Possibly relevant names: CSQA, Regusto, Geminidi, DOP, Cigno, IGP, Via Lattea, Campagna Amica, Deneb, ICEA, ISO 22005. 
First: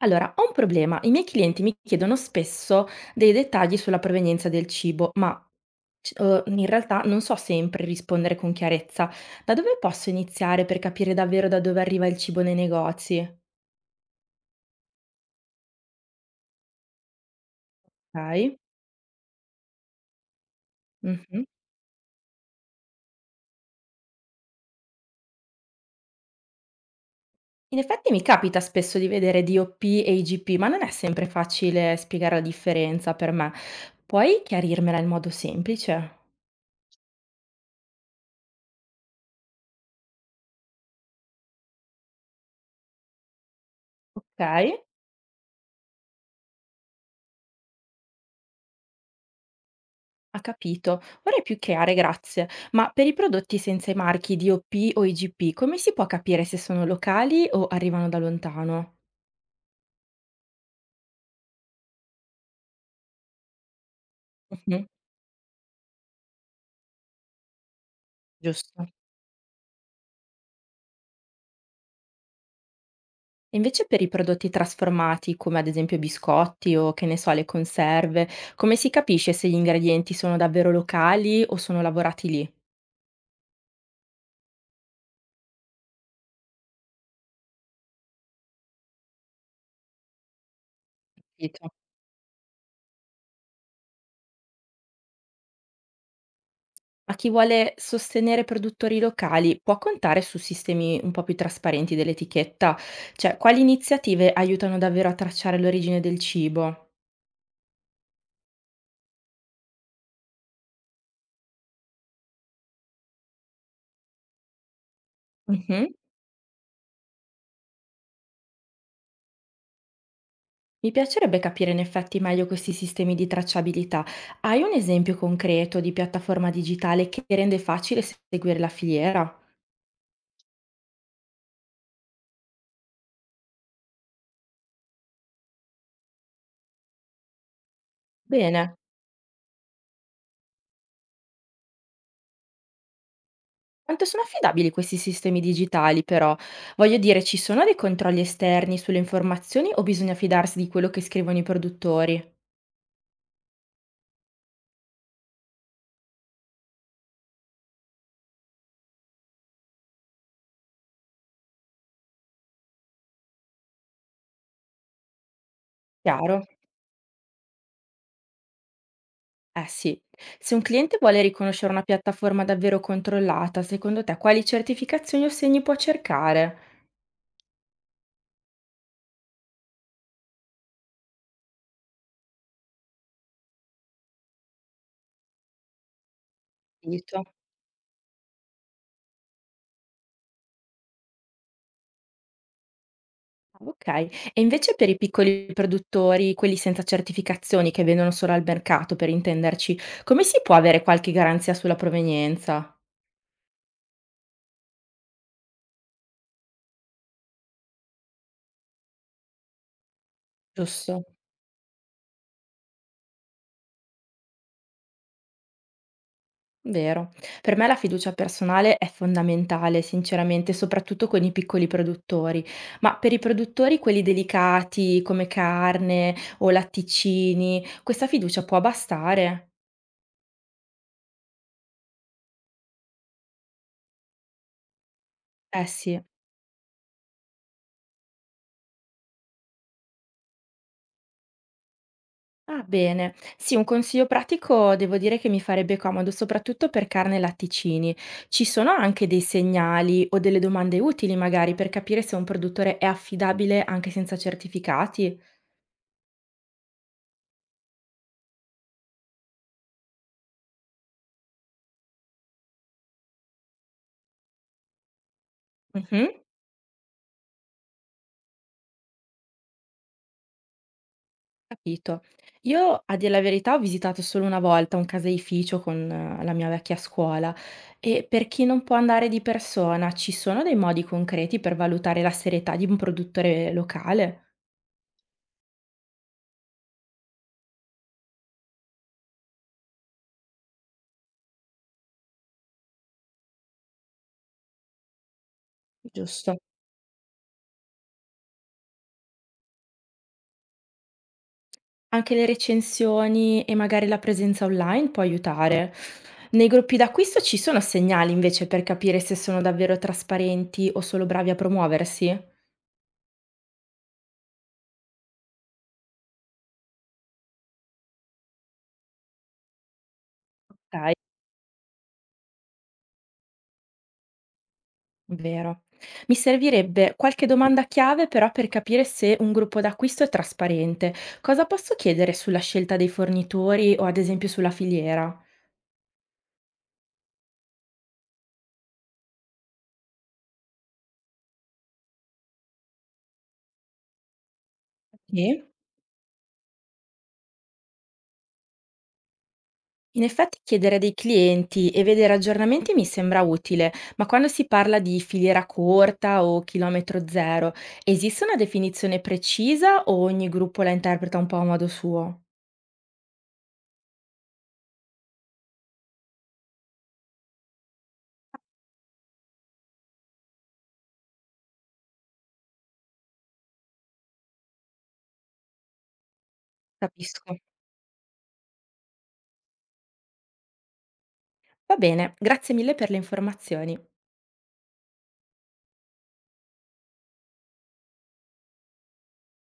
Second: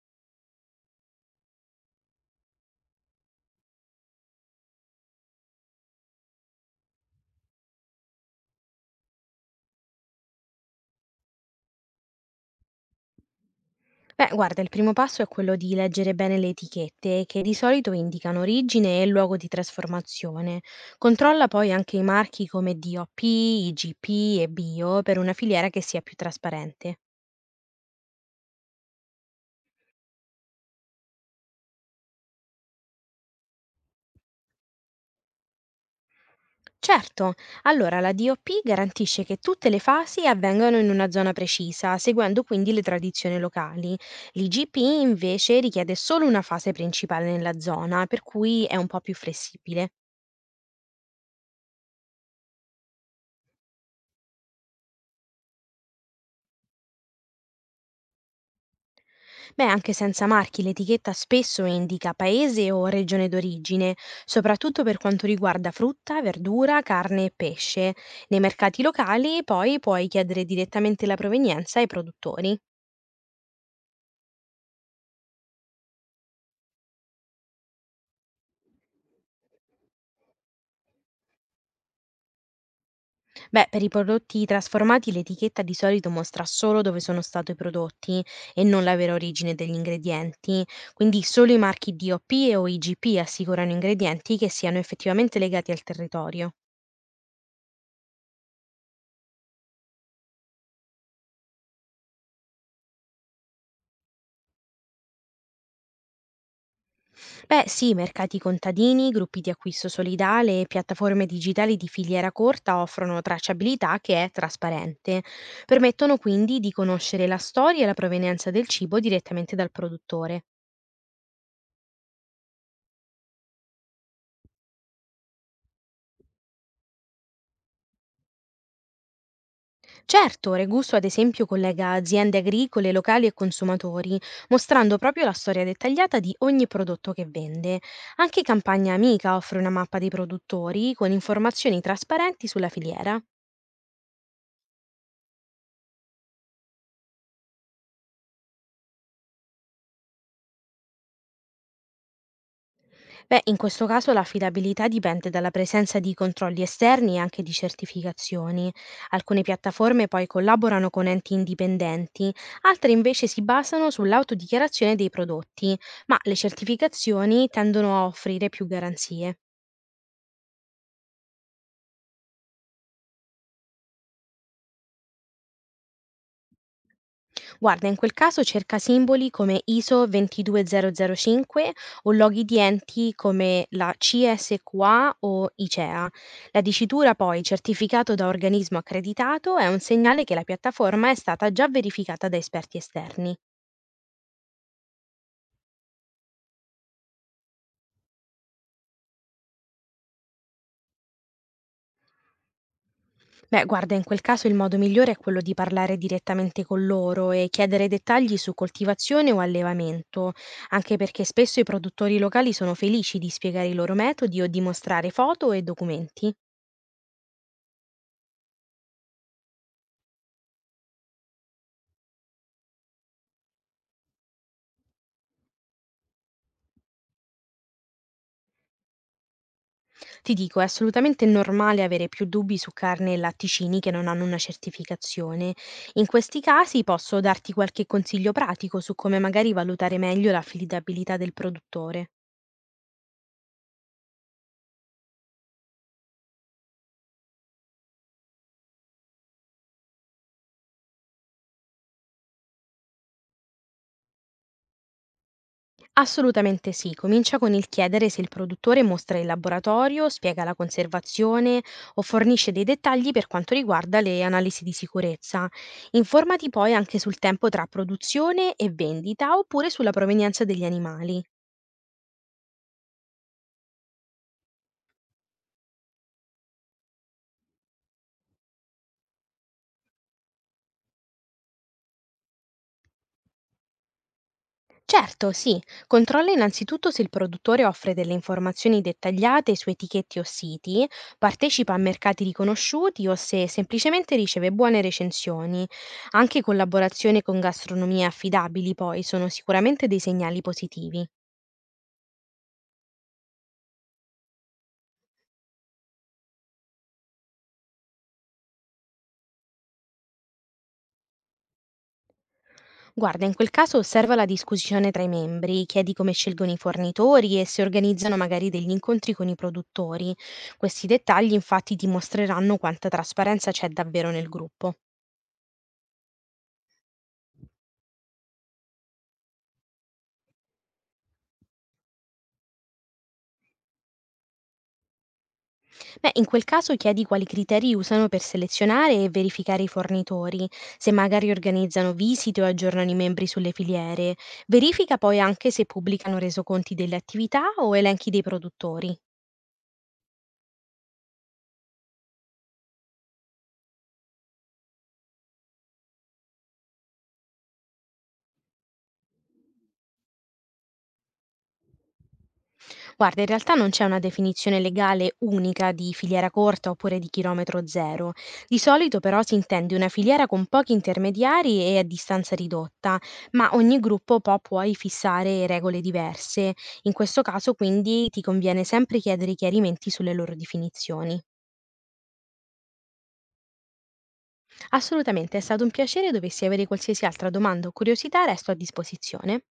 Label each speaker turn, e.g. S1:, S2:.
S1: Allora, ho un problema. I miei clienti mi chiedono spesso dei dettagli sulla provenienza del cibo, ma in realtà non so sempre rispondere con chiarezza. Da dove posso iniziare per capire davvero da dove arriva il cibo nei negozi?
S2: Beh, guarda, il primo passo è quello di leggere bene le etichette, che di solito indicano
S1: Ok?
S2: origine e luogo di trasformazione.
S1: Mhm.
S2: Controlla poi anche i marchi come DOP, IGP e Bio per una filiera che sia più trasparente.
S1: In effetti mi capita spesso di vedere DOP e IGP, ma non è sempre facile spiegare la differenza per me. Puoi chiarirmela in modo semplice?
S2: Certo, allora la DOP garantisce che tutte le fasi avvengano in una zona precisa, seguendo quindi le tradizioni locali.
S1: Ok?
S2: L'IGP invece richiede solo una fase principale nella zona, per cui è un po' più flessibile.
S1: Ha capito. Ora è più chiare, grazie. Ma per i prodotti senza i marchi DOP o IGP, come si può capire se sono locali o arrivano da lontano?
S2: Beh, anche senza marchi, l'etichetta spesso indica paese o regione d'origine, soprattutto
S1: Mhm,
S2: per quanto riguarda frutta, verdura, carne e pesce. Nei mercati
S1: giusto.
S2: locali poi puoi chiedere direttamente la provenienza ai produttori.
S1: E invece per i prodotti trasformati, come ad esempio biscotti o che ne so, le conserve, come si capisce se gli ingredienti sono davvero locali o sono lavorati lì?
S2: Beh, per i prodotti trasformati l'etichetta di solito mostra solo dove sono stati prodotti e non la vera origine degli ingredienti, quindi solo i
S1: Capito.
S2: marchi DOP e o IGP assicurano ingredienti che siano effettivamente legati al territorio.
S1: Ma chi vuole sostenere produttori locali può contare su sistemi un po' più trasparenti dell'etichetta? Cioè, quali iniziative aiutano davvero a tracciare l'origine del cibo?
S2: Beh sì, mercati contadini, gruppi di acquisto solidale e piattaforme digitali di filiera corta offrono tracciabilità che è trasparente.
S1: Mh-mh.
S2: Permettono quindi di conoscere la storia e la provenienza del cibo direttamente dal produttore.
S1: Mi piacerebbe capire in effetti meglio questi sistemi di tracciabilità. Hai un esempio concreto di piattaforma digitale che rende facile seguire la filiera?
S2: Certo, Regusto ad esempio collega aziende agricole, locali e consumatori, mostrando proprio la storia dettagliata di ogni prodotto che vende. Anche
S1: Bene.
S2: Campagna Amica offre una mappa dei produttori con informazioni trasparenti sulla filiera.
S1: Quanto sono affidabili questi sistemi digitali però? Voglio dire, ci sono dei controlli esterni sulle informazioni o bisogna fidarsi di quello che scrivono i produttori?
S2: Beh, in questo caso l'affidabilità dipende dalla presenza di controlli esterni e anche di certificazioni. Alcune piattaforme poi collaborano con enti indipendenti, altre invece si basano sull'autodichiarazione dei prodotti, ma le
S1: Chiaro?
S2: certificazioni tendono a offrire più garanzie.
S1: Eh sì. Se un cliente vuole riconoscere una piattaforma davvero controllata, secondo te quali certificazioni o segni può cercare?
S2: Guarda, in quel caso cerca simboli come ISO 22005 o loghi di enti come la CSQA o ICEA. La dicitura poi certificato da organismo accreditato è un segnale che la piattaforma è stata già verificata da esperti esterni.
S1: Okay. E invece per i piccoli produttori, quelli senza certificazioni che vendono solo al mercato per intenderci, come si può avere qualche garanzia sulla provenienza?
S2: Beh, guarda, in quel caso il modo migliore è quello di parlare direttamente con loro e chiedere dettagli su coltivazione o allevamento, anche
S1: Giusto?
S2: perché spesso i produttori locali sono felici di spiegare i loro metodi o di mostrare foto e documenti.
S1: Vero. Per me la fiducia personale è fondamentale, sinceramente, soprattutto con i piccoli produttori. Ma per i produttori, quelli delicati come carne o latticini, questa fiducia può bastare?
S2: Ti dico, è assolutamente normale avere più dubbi su carne e latticini che non hanno una certificazione.
S1: Eh sì.
S2: In questi casi posso darti qualche consiglio pratico su come magari valutare meglio l'affidabilità del produttore.
S1: Ah, bene. Sì, un consiglio pratico devo dire che mi farebbe comodo, soprattutto per carne e latticini. Ci sono anche dei segnali o delle domande utili, magari, per capire se un produttore è affidabile anche senza certificati?
S2: Assolutamente sì, comincia con il chiedere se il produttore mostra il laboratorio, spiega la conservazione o fornisce dei dettagli per quanto riguarda le analisi di sicurezza.
S1: Mhm,
S2: Informati poi anche sul tempo tra produzione e vendita oppure sulla provenienza degli animali.
S1: capito. Io, a dire la verità, ho visitato solo una volta un caseificio con la mia vecchia scuola e per chi non può andare di persona, ci sono dei modi concreti per valutare la serietà di un produttore locale?
S2: Certo, sì. Controlla innanzitutto se il produttore offre delle informazioni dettagliate su etichette o siti, partecipa a mercati riconosciuti o se semplicemente riceve buone recensioni.
S1: Giusto.
S2: Anche collaborazioni con gastronomie affidabili poi sono sicuramente dei segnali positivi.
S1: Anche le recensioni e magari la presenza online può aiutare. Nei gruppi d'acquisto ci sono segnali invece per capire se sono davvero trasparenti o solo bravi a promuoversi?
S2: Guarda, in quel caso osserva la discussione tra i membri, chiedi come scelgono i fornitori e se organizzano magari degli incontri con i produttori. Questi
S1: Ok,
S2: dettagli infatti dimostreranno quanta trasparenza c'è davvero nel gruppo.
S1: vero. Mi servirebbe qualche domanda chiave però per capire se un gruppo d'acquisto è trasparente. Cosa posso chiedere sulla scelta dei fornitori o ad esempio sulla filiera?
S2: Beh, in quel caso chiedi quali criteri usano per selezionare e verificare i fornitori, se magari organizzano visite o aggiornano i membri sulle filiere. Verifica poi
S1: Sì?
S2: anche se pubblicano resoconti delle attività o elenchi dei produttori.
S1: In effetti chiedere dei clienti e vedere aggiornamenti mi sembra utile, ma quando si parla di filiera corta o chilometro 0, esiste una definizione precisa o ogni gruppo la interpreta un po' a modo suo?
S2: Guarda, in realtà non c'è una definizione legale unica di filiera corta oppure di chilometro zero. Di solito però si intende una filiera con pochi intermediari e a distanza ridotta, ma ogni gruppo può poi fissare regole diverse. In questo
S1: Capisco.
S2: caso quindi ti conviene sempre chiedere chiarimenti sulle loro definizioni.
S1: Va bene, grazie mille per le informazioni.
S2: Assolutamente, è stato un piacere, dovessi avere qualsiasi altra domanda o curiosità resto a disposizione.